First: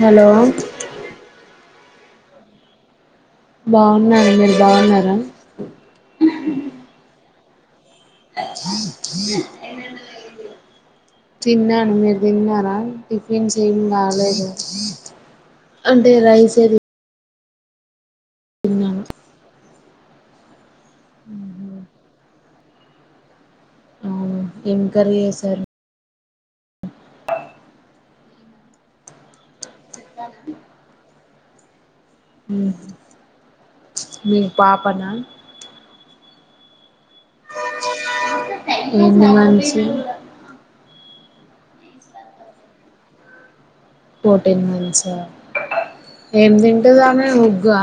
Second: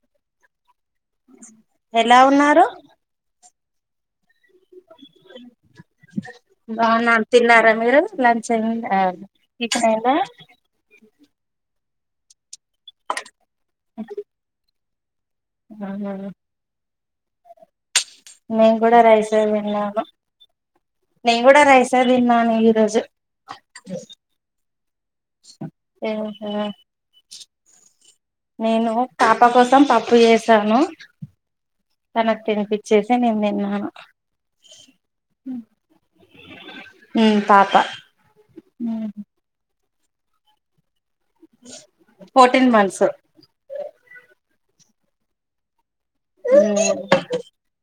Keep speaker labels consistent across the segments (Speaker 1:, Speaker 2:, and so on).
Speaker 1: Hello
Speaker 2: ఎలా ఉన్నారు
Speaker 1: బాగున్నా బావున్నారా
Speaker 2: బాగున్నాను తిన్నారా మీరు లంచం ఏంది ఆహ్
Speaker 1: తిన్నాను మీరు తిన్నారా ఏం చేయన్నాళ్లయా అంటే రైసేది
Speaker 2: మేను కూడా రైసే తిన్నాము విన్నాను ఈరోజు
Speaker 1: ఇం
Speaker 2: ఆహా నేను పాపా కోసం పప్పు చేసాను తనకు తినిపించేసి నేను తన్నాను
Speaker 1: మీ పాపనా
Speaker 2: పాప
Speaker 1: ఎన్ని months
Speaker 2: fourteen months
Speaker 1: fourteen months ఏమి తింటదామే ముగ్గా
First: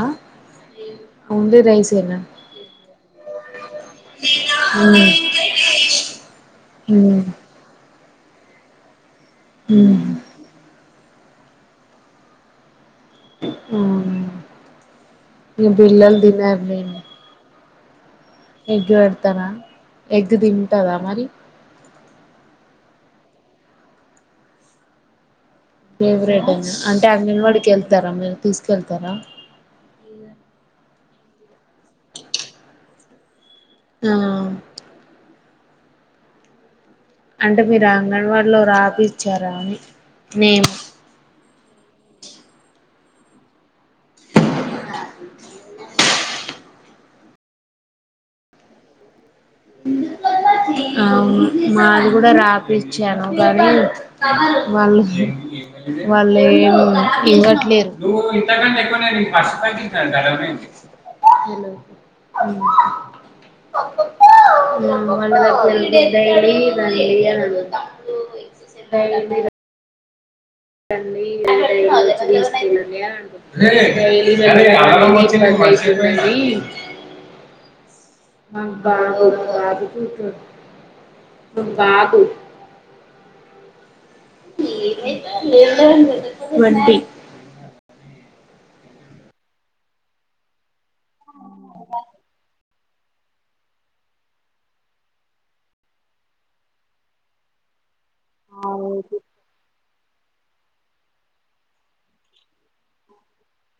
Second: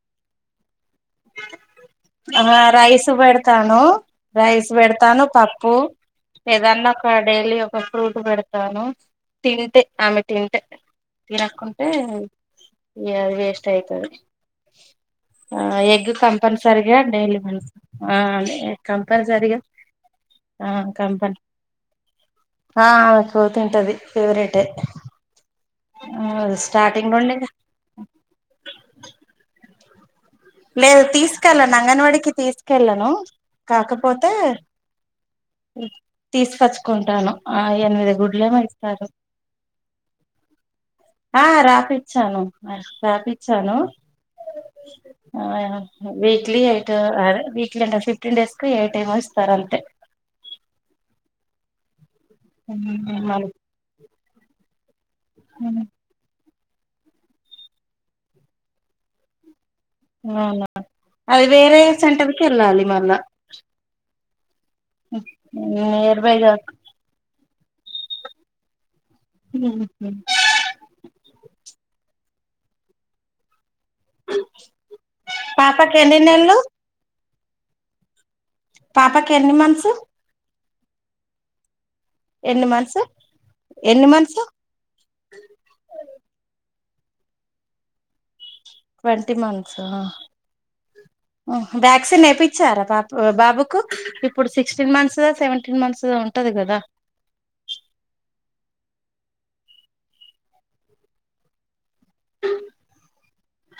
Speaker 1: ఓన్లీ రైస్
Speaker 2: ఆ రైస్ సు పెడతాను ను రైస్
Speaker 1: మ్మ్.
Speaker 2: పెడతాను
Speaker 1: మ్మ్.
Speaker 2: ఫ్రూట్ పెడతాను తింటే
Speaker 1: మ్మ్.
Speaker 2: ఆమె తింటె తీరక్కుంటే ఇ అది వేస్ట్ అయితది
Speaker 1: అవునా ఇగ
Speaker 2: ఎగ్
Speaker 1: పిల్లలు
Speaker 2: కంపన్ సరిగ్గా
Speaker 1: తినరులేండి
Speaker 2: డైలీ వెళ్తు
Speaker 1: ఎగ్ పెడతారా ఎగ్
Speaker 2: ఆ
Speaker 1: తింటదా మరి
Speaker 2: కంపల్ ఆ ఆమెకు పోతుంటది ఫేవరెటే ఆ
Speaker 1: ఫేవరేట్ అండి అంటే
Speaker 2: స్టార్టింగ్ నుండి
Speaker 1: అంగన్వాడికి వెళ్తారా మీరు తీసుకెళ్తారా
Speaker 2: లేదు తీసుకెళ్ళను అంగన్వాడికి తీసుకెళ్ళలను
Speaker 1: ఆ
Speaker 2: కాకపోతే తీసుకొచ్చి
Speaker 1: అంటే మీరు ఆ అంగన్వాడిలో
Speaker 2: ఇస్తారు
Speaker 1: రాపిచ్చారా అని నేం
Speaker 2: ఆ రాపిచ్చాను రాపిచ్చాను ఆ వీక్లీ ఎయిట్ వీక్లీ అంట ఫిఫ్టీన్ డేస్ కి ఎయిట్ ఏమో ఇస్తారు అంతే
Speaker 1: అ మా మాది కూడా రాపిచ్చాను గానీ వాళ్ళు
Speaker 2: అవునా
Speaker 1: వాళ్ళే హ్మ్ ఇవ్వట్లేదు
Speaker 2: అవునా అది వేరే సెంటర్కి వెళ్ళాలి మళ్ళా
Speaker 1: [unintelligible] [unintelligible] రోజు
Speaker 2: నియర్ బై గా
Speaker 1: ఎక్ససైజ్ [unintelligible]
Speaker 2: అ
Speaker 1: [inaudible] [inaudible]
Speaker 2: పాపకి ఎన్ని
Speaker 1: తెచ్చి
Speaker 2: నెలలు
Speaker 1: ఇవండీ మ బాబు
Speaker 2: పాపకి ఎన్ని మంత్స్
Speaker 1: బాబుకి అ బాగు
Speaker 2: ఎన్ని మంత్స్ ఎన్ని మంత్స్
Speaker 1: ట్వంటీ
Speaker 2: ట్వంటీ మంత్సా హెన్ వ్యాక్సిన్ ఎపిచ్చారా బప బాబుకు ఇప్పుడు సిక్స్టీన్ మంత్స్ సెవెంటీన్ మంత్స్ ఉంటది కదా
Speaker 1: అవును ఎపి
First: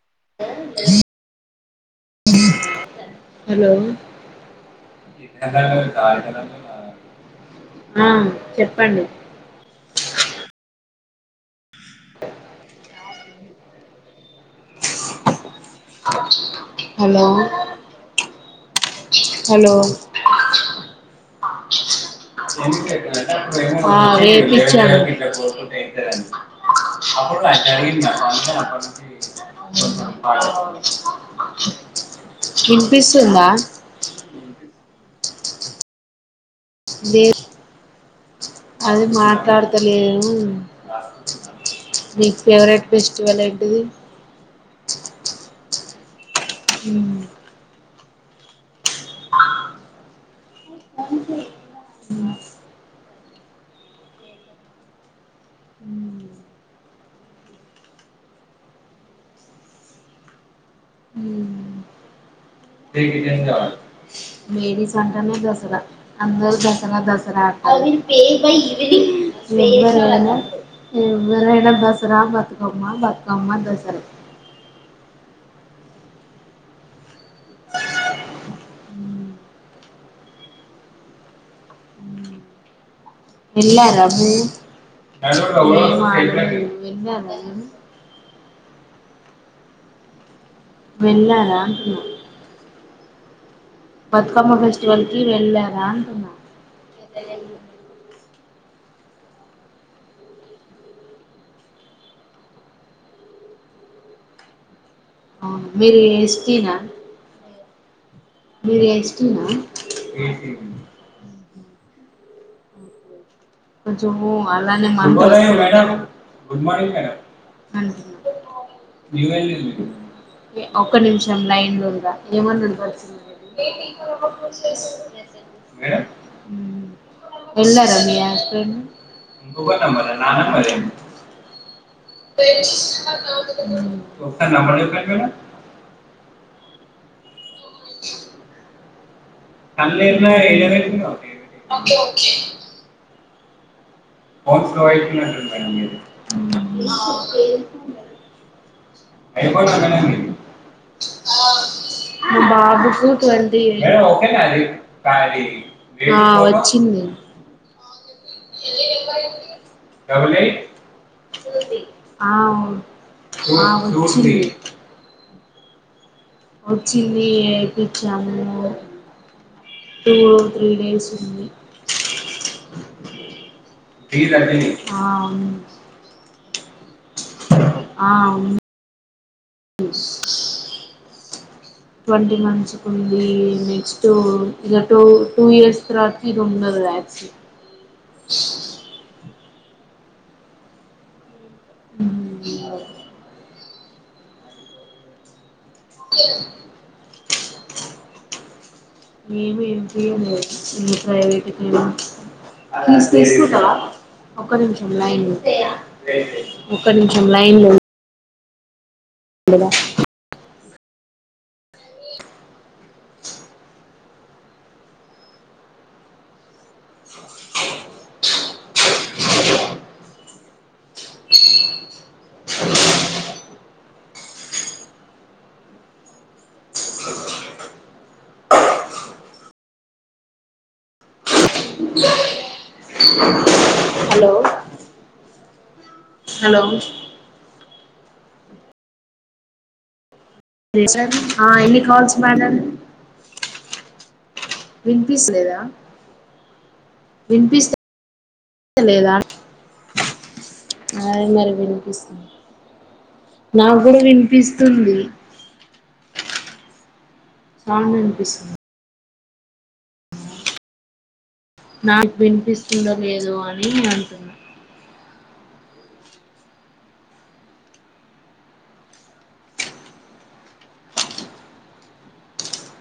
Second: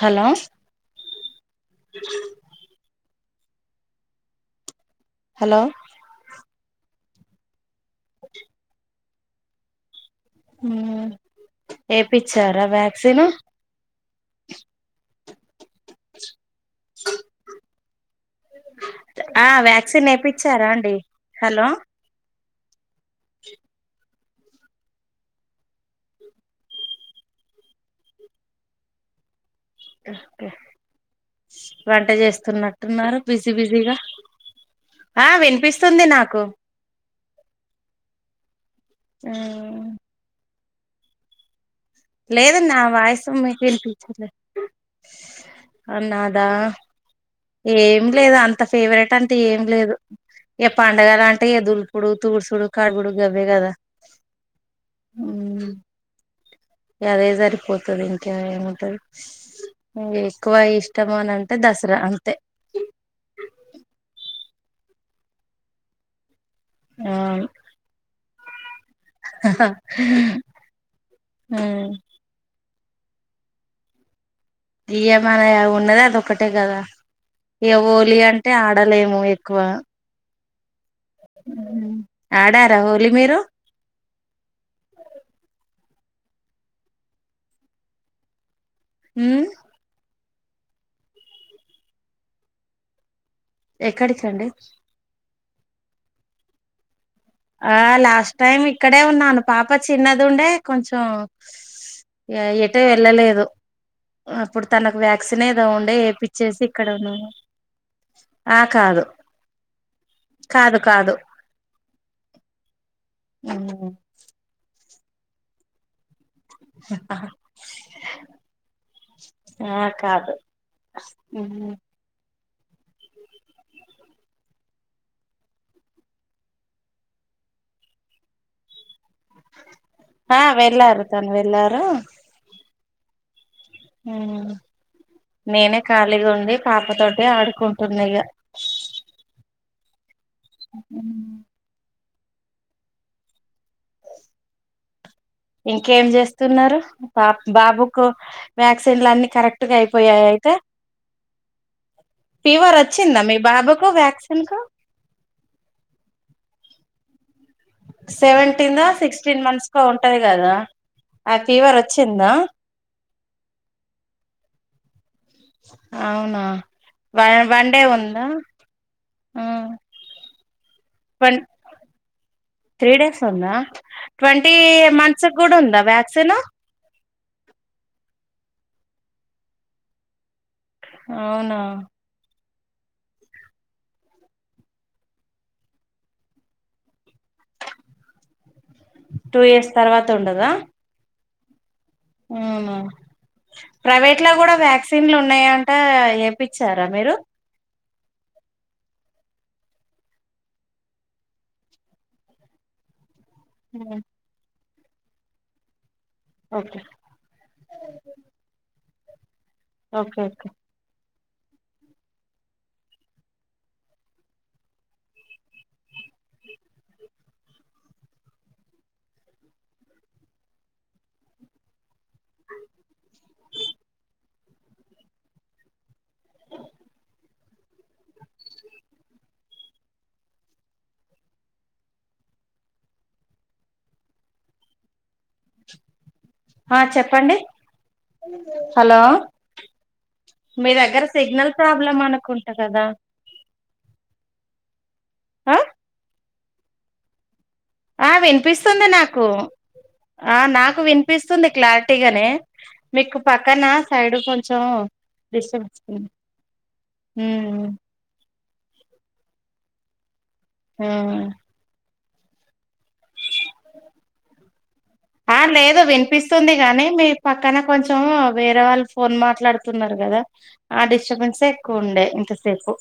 Speaker 2: హలో
Speaker 1: హలో
Speaker 2: హలో
Speaker 1: [unintelligible] ఆడుతరా ఆ చెప్పండి
Speaker 2: హ్మ్ ఏపిచ్చారా వ్యాక్సిను
Speaker 1: హలో
Speaker 2: ఆ
Speaker 1: హలో
Speaker 2: వ్యాక్సిన్ ఎపించారా అండి హలో
Speaker 1: చె ఆ ఏ ఇచ్చాను
Speaker 2: వంట చేస్తున్నట్టున్నారు
Speaker 1: కనిపిస్తు ఉందా
Speaker 2: బిజీ బిజీగా ఆ వినిపిస్తుంది నాకు
Speaker 1: అది మాట్డుతలే
Speaker 2: లేదండి నా వాయసు
Speaker 1: ఫెస్టివల్
Speaker 2: మీకు
Speaker 1: ఏంటిది
Speaker 2: వినిపించలే అన్నా ఆ ఏ ఏం లేదు అంత ఫేవరెట్ అంటే ఏం లేదు ఇక పండగలు అంటే అ దుల్ పుడు తూర్సుడు కార్బడు బే కద అదే సరిపోతుది ఇంకా ఏమంటది ఎక్కువ ఇష్టం అని అంటే దసరా అంతే
Speaker 1: మడస్ అంటనే దసరా అందరు దసరా దసరా
Speaker 2: అవును
Speaker 1: అ బ ఎ్వర్వర ఎ బసరా పా మ్మ బకమ్మ దసరా
Speaker 2: ఇయమనా ఉన్నదా అద ఒక్కటే కదా వోలి అంటే ఆడలేము ఎక్కువ ఆడార హోలీ మీరు
Speaker 1: ఎలా రబు మాన్న అ
Speaker 2: హ
Speaker 1: వెళ్ళాలా
Speaker 2: ఎక్కడికండి
Speaker 1: బతుకమ్మ ఫెస్టివల్ కి వెళ్ళా వతున్నా
Speaker 2: ఆ లాస్ట్ టైం ఇక్కడే ఉన్నాను పాప చిన్నది ఉండే కొంచెం ఎటు వెళ్ళలేదు అప్పుడు తనకు వ్యాక్సిన్ ఏదో
Speaker 1: అవును
Speaker 2: ఉండే
Speaker 1: మీరు
Speaker 2: ఏపిచ్చేసి
Speaker 1: ఎస్టీనా
Speaker 2: ఇక్కడ ఉన్నాను ఆ
Speaker 1: మీరు
Speaker 2: కాదు
Speaker 1: ఏస్తున్ర
Speaker 2: కాదు కాదు ఆ
Speaker 1: మేడమ్ గుడ్ మార్నింగ్ మేడమ్
Speaker 2: ఆ కాదు
Speaker 1: ఒక నిమిషం లైన్లుండరా ఏమన్నాది ఏళ్ల రమ్యా అన్ ఇంకో నంబర్ నా
Speaker 2: ఆ
Speaker 1: నెంబర్ ఇది
Speaker 2: వెళ్ళారు తను వెళ్ళారు
Speaker 1: హ్ అన్
Speaker 2: నేనే ఖాళీగా ఉండి పాపతో ఎ ఆడు కుడుతున్న ఇగ
Speaker 1: పల్లె ఇలవేల్పుగా ఉండేది ఓకే ఫోన్ స్లో అయ
Speaker 2: ఇంకేం చేస్తున్నారు బాబుకు వ్యాక్సిన్లు అన్ని కరెక్ట్ గా
Speaker 1: అయిపోనా మేడం
Speaker 2: అయిపోయాయి
Speaker 1: మీది
Speaker 2: అయితే
Speaker 1: మా
Speaker 2: ఫీవర్
Speaker 1: బాబుకు
Speaker 2: వచ్చిందా మీ
Speaker 1: ట్వంటీ ఎయిట్
Speaker 2: బాబుకు
Speaker 1: మేడం ఓకేనా
Speaker 2: వ్యాక్సిన్ కు
Speaker 1: అది హు
Speaker 2: సెవెంటీన్ దా సిక్సటీన్ మంత్స్ కో ఉంటాది
Speaker 1: డబుల్
Speaker 2: కదా
Speaker 1: ఎయిట్
Speaker 2: ఆ ఫీవర్ వచ్చిందా
Speaker 1: రూ స్టేట్
Speaker 2: అవునా
Speaker 1: చల్లీ
Speaker 2: వన్ వన్ డే ఉందా
Speaker 1: జమును తూ
Speaker 2: ట్ త్రీ డేస్ ఉందా
Speaker 1: డి
Speaker 2: ట్వంటీ
Speaker 1: రజని ఆ,
Speaker 2: మంత్స్
Speaker 1: ఉంది.
Speaker 2: కూడా ఉందా వ్యాక్సిన్
Speaker 1: ఆ స్
Speaker 2: అవునా
Speaker 1: ట్వంటీ మంత్స్ కు ఉంది నెక్స్ట్ ఇగ టూ టూ ఇయర్స్ తర్వాత ఇది ఉన్నది వ్యాక్సిన్
Speaker 2: టూ ఇయర్స్ తర్వాత ఉండదా అవునా ప్రైవేట్లల కూడా వ్యాక్సిన్లు ఉన్నాయా ఆ ఎపిచారా మీరు
Speaker 1: మ ఏం ప్రైవేట్ ఫేస్బుక్ ఆ ఒక నిమిషం లైన్ ఉండు
Speaker 2: ఓకే
Speaker 1: ఒక్క నిమిషం లైన్లో ఉండు
Speaker 2: ఓకే ఓకే
Speaker 1: హలో హలో
Speaker 2: ఆ చెప్పండి హలో మీ దగ్గర సిగ్నల్
Speaker 1: ఎన్ని
Speaker 2: ప్రాబ్లం
Speaker 1: కాల్స్
Speaker 2: అనుకుంటు
Speaker 1: మేడం
Speaker 2: కదా
Speaker 1: విన్పిస్ లేదా
Speaker 2: ఆ ఆ వినిపిస్తుంది నాకు ఆ నా నాకు
Speaker 1: అదే
Speaker 2: వినిపిస్తుంది
Speaker 1: మరి వినిపిస్తుంది
Speaker 2: క్లారిటీగానే మీకు పక్కన
Speaker 1: నాకు కూడా
Speaker 2: సైడ్ కొంచం
Speaker 1: వినిపిస్తుంది
Speaker 2: డిస్టబ్స్తుంది
Speaker 1: నాకు గుడ వినిపిస్తుంది
Speaker 2: ఆ
Speaker 1: నాకు వినిపిస్తుండ లేదు అని అంటున్నా
Speaker 2: ఆ లేదు వినిపిస్తుంది గానీ మీ పక్కన కొంచం వేరే వాళ్ళు ఫోన్ మాట్లాడుతున్నారు కదా ఆ డిస్టర్బెన్సే ఎక్కువ ఉండే ఇంతసేపు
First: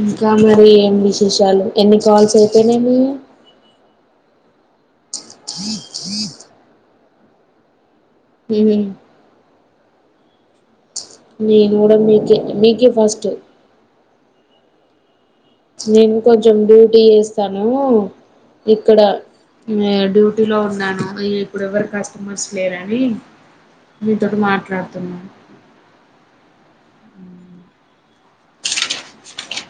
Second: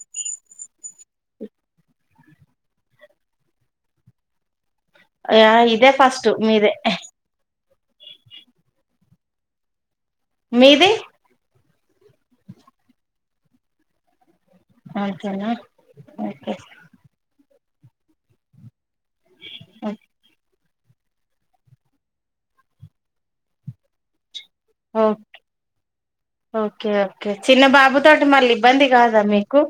Speaker 1: ఇంకా మరి ఏ విశేషాలు ఎన్ కాల్స్ అయిపోనవి
Speaker 2: ఆ ఇదే ఫస్ట్ మీదే
Speaker 1: హ్మ్
Speaker 2: మీది
Speaker 1: నేను కూడా మీకే మీకే ఫస్ట్
Speaker 2: ఆ
Speaker 1: నేను కొంచం డ్యూటీ చేస్తా హలో ఇ ఇక్కడ డ్యూటీలో ఇప్పుడు ఎవరు కస్టమర్స్ లేరని మీతోటి మాట్
Speaker 2: ఓ ఓకే ఓకే చిన్న బాబు తోటి మళ్ళీ ఇబ్బంది కాదా మీకు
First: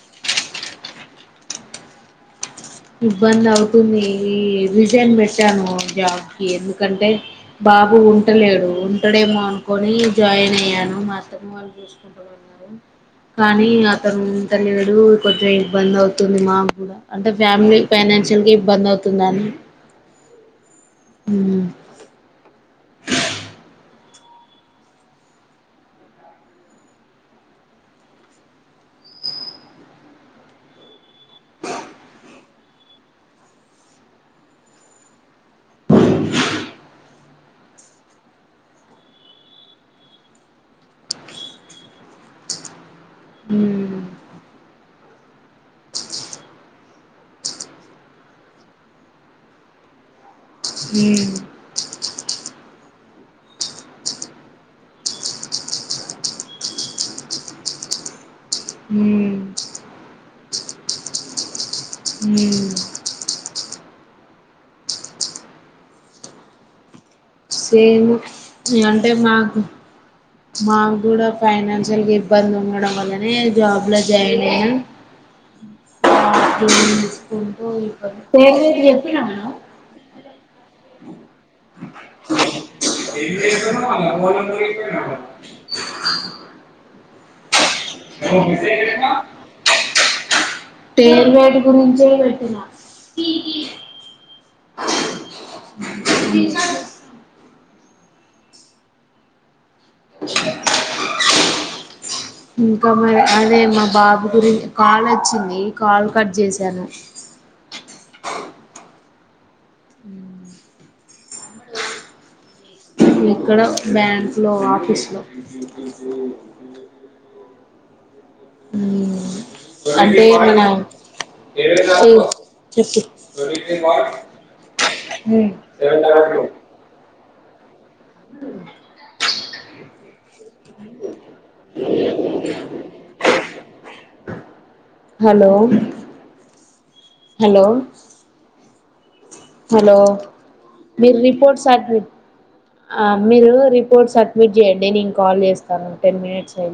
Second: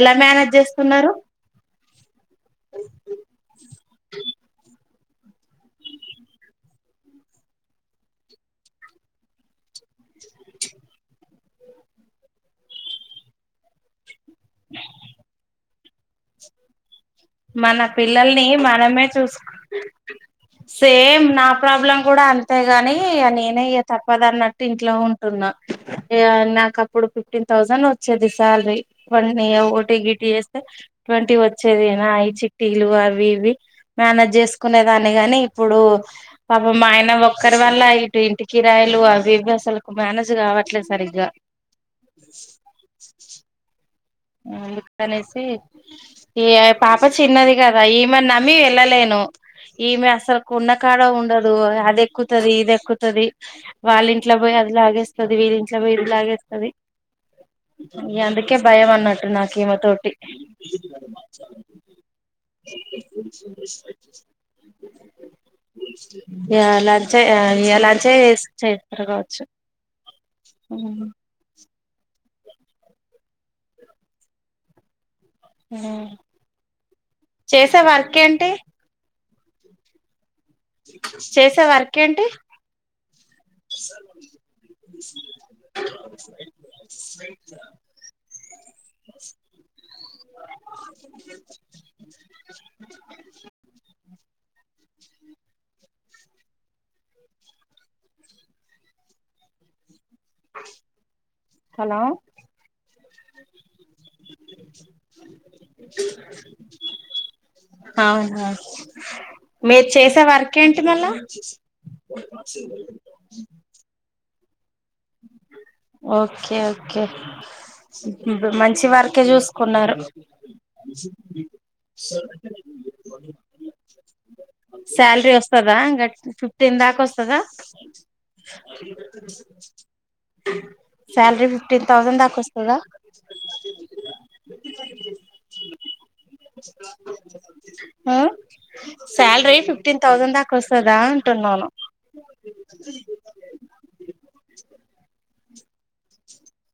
Speaker 2: ఎలా మేనేజ్ చేస్తున్నరు
Speaker 1: ఇబ్బంది అవుతుంది రిజైన్ పెట్టాను జాబ్కి ఎందుకంటే బాబు ఉంటలేడు ఉంటడేమో అన్ కొని జాయిన్ అయ్యాను మా కానీ ఉంటలేడు [inaudible] బంద్ అవుతుంది మా గుడా అ
Speaker 2: మన పిల్లల్ని మనమే చూసు సేమ్ నా
Speaker 1: మ్మ్
Speaker 2: ప్రాబ్లం గుడ అంతే గానీ నేనే ఇగ తప్పదన్నట్టు ఇంట్లో ఉంటున్నా ఇగ నాక్ అప్పుడు ఫిఫ్టీన్ థౌసండ్ వచ్చేది సాలరీ ఓటీ గిటి చేస్తే ట్వంటీ వచ్చేది ఆ ఈ చిట్టీలు అవి ఇవి మేనేజ్ చేసుకునేదాన్ని గని ఇప్పుడు పాపం మా ఆయన ఒక్కరి వల్ల ఇటు ఇంటి కిరాయలు అవి ఇవి అసలు మేనేజ్ కావట్లే సరిగా
Speaker 1: మ్మ్
Speaker 2: అందుకనేసి ఈ పాప చిన్నది కదా ఈమెన్ నమ్మి ఎళ్ళలేను ఈమె అసల్ కున్న కాడ ఉండదు అది ఎక్కుతుద ఇది ఎక్కుతది వాళ్ళ ఇంట్ల పోయి అది లాగేస్తది వీళంట్లో పోయి ఇది లాగేస్తది ఇగ అందుకే భయం అన్నట్
Speaker 1: మ్మ్
Speaker 2: నాకిమతోటి
Speaker 1: మ్మ్ మ్మ్
Speaker 2: లంచే
Speaker 1: సేమ్
Speaker 2: లంచే చేస్ చేస్తారు
Speaker 1: అంటే
Speaker 2: కావచ్చు
Speaker 1: మాకు మాకు గుడా ఫైనల్ అసలుకి ఇబ్బంది ఉండడం వల్లనే జాబ్లో జాయిన్ అయినా
Speaker 2: చేసే వర్క్ ఏంటి
Speaker 1: [inaudible]
Speaker 2: చేసా వర్కేంటి
Speaker 1: ఏ [inaudible] టేర్వేట్ గురించే పెట్టినా
Speaker 2: హలో
Speaker 1: ఇంకా మరి అదే మా బాబు గురించి కాలు వచ్చింది కాలు కట్ చేసాను
Speaker 2: అవును మీరు చేసే వర్క్ ఏంటి మళ్ళా
Speaker 1: ఇక్కడ బ్యాం స్లో
Speaker 2: ఓకే ఓకే ఇ మంచి వర్కీ చూసుకున్నారు
Speaker 1: అంటే మన చెప్పు
Speaker 2: సాలరీ వస్తదా ఇక ఫిఫ్టీన్ దాక వస్తాద శాలరీ ఫిఫ్టీన్ థౌజండ్ దాకా వస్తుందా
Speaker 1: హలో హలో
Speaker 2: ఆ అ
Speaker 1: హలో మీరు రిపోర్ట్
Speaker 2: అంటున్నాను
Speaker 1: మీరు రిపోర్ట్ మీ జడ్డే నేను కాల్ చేస్తాను టెన్ మినిట్స్ అయి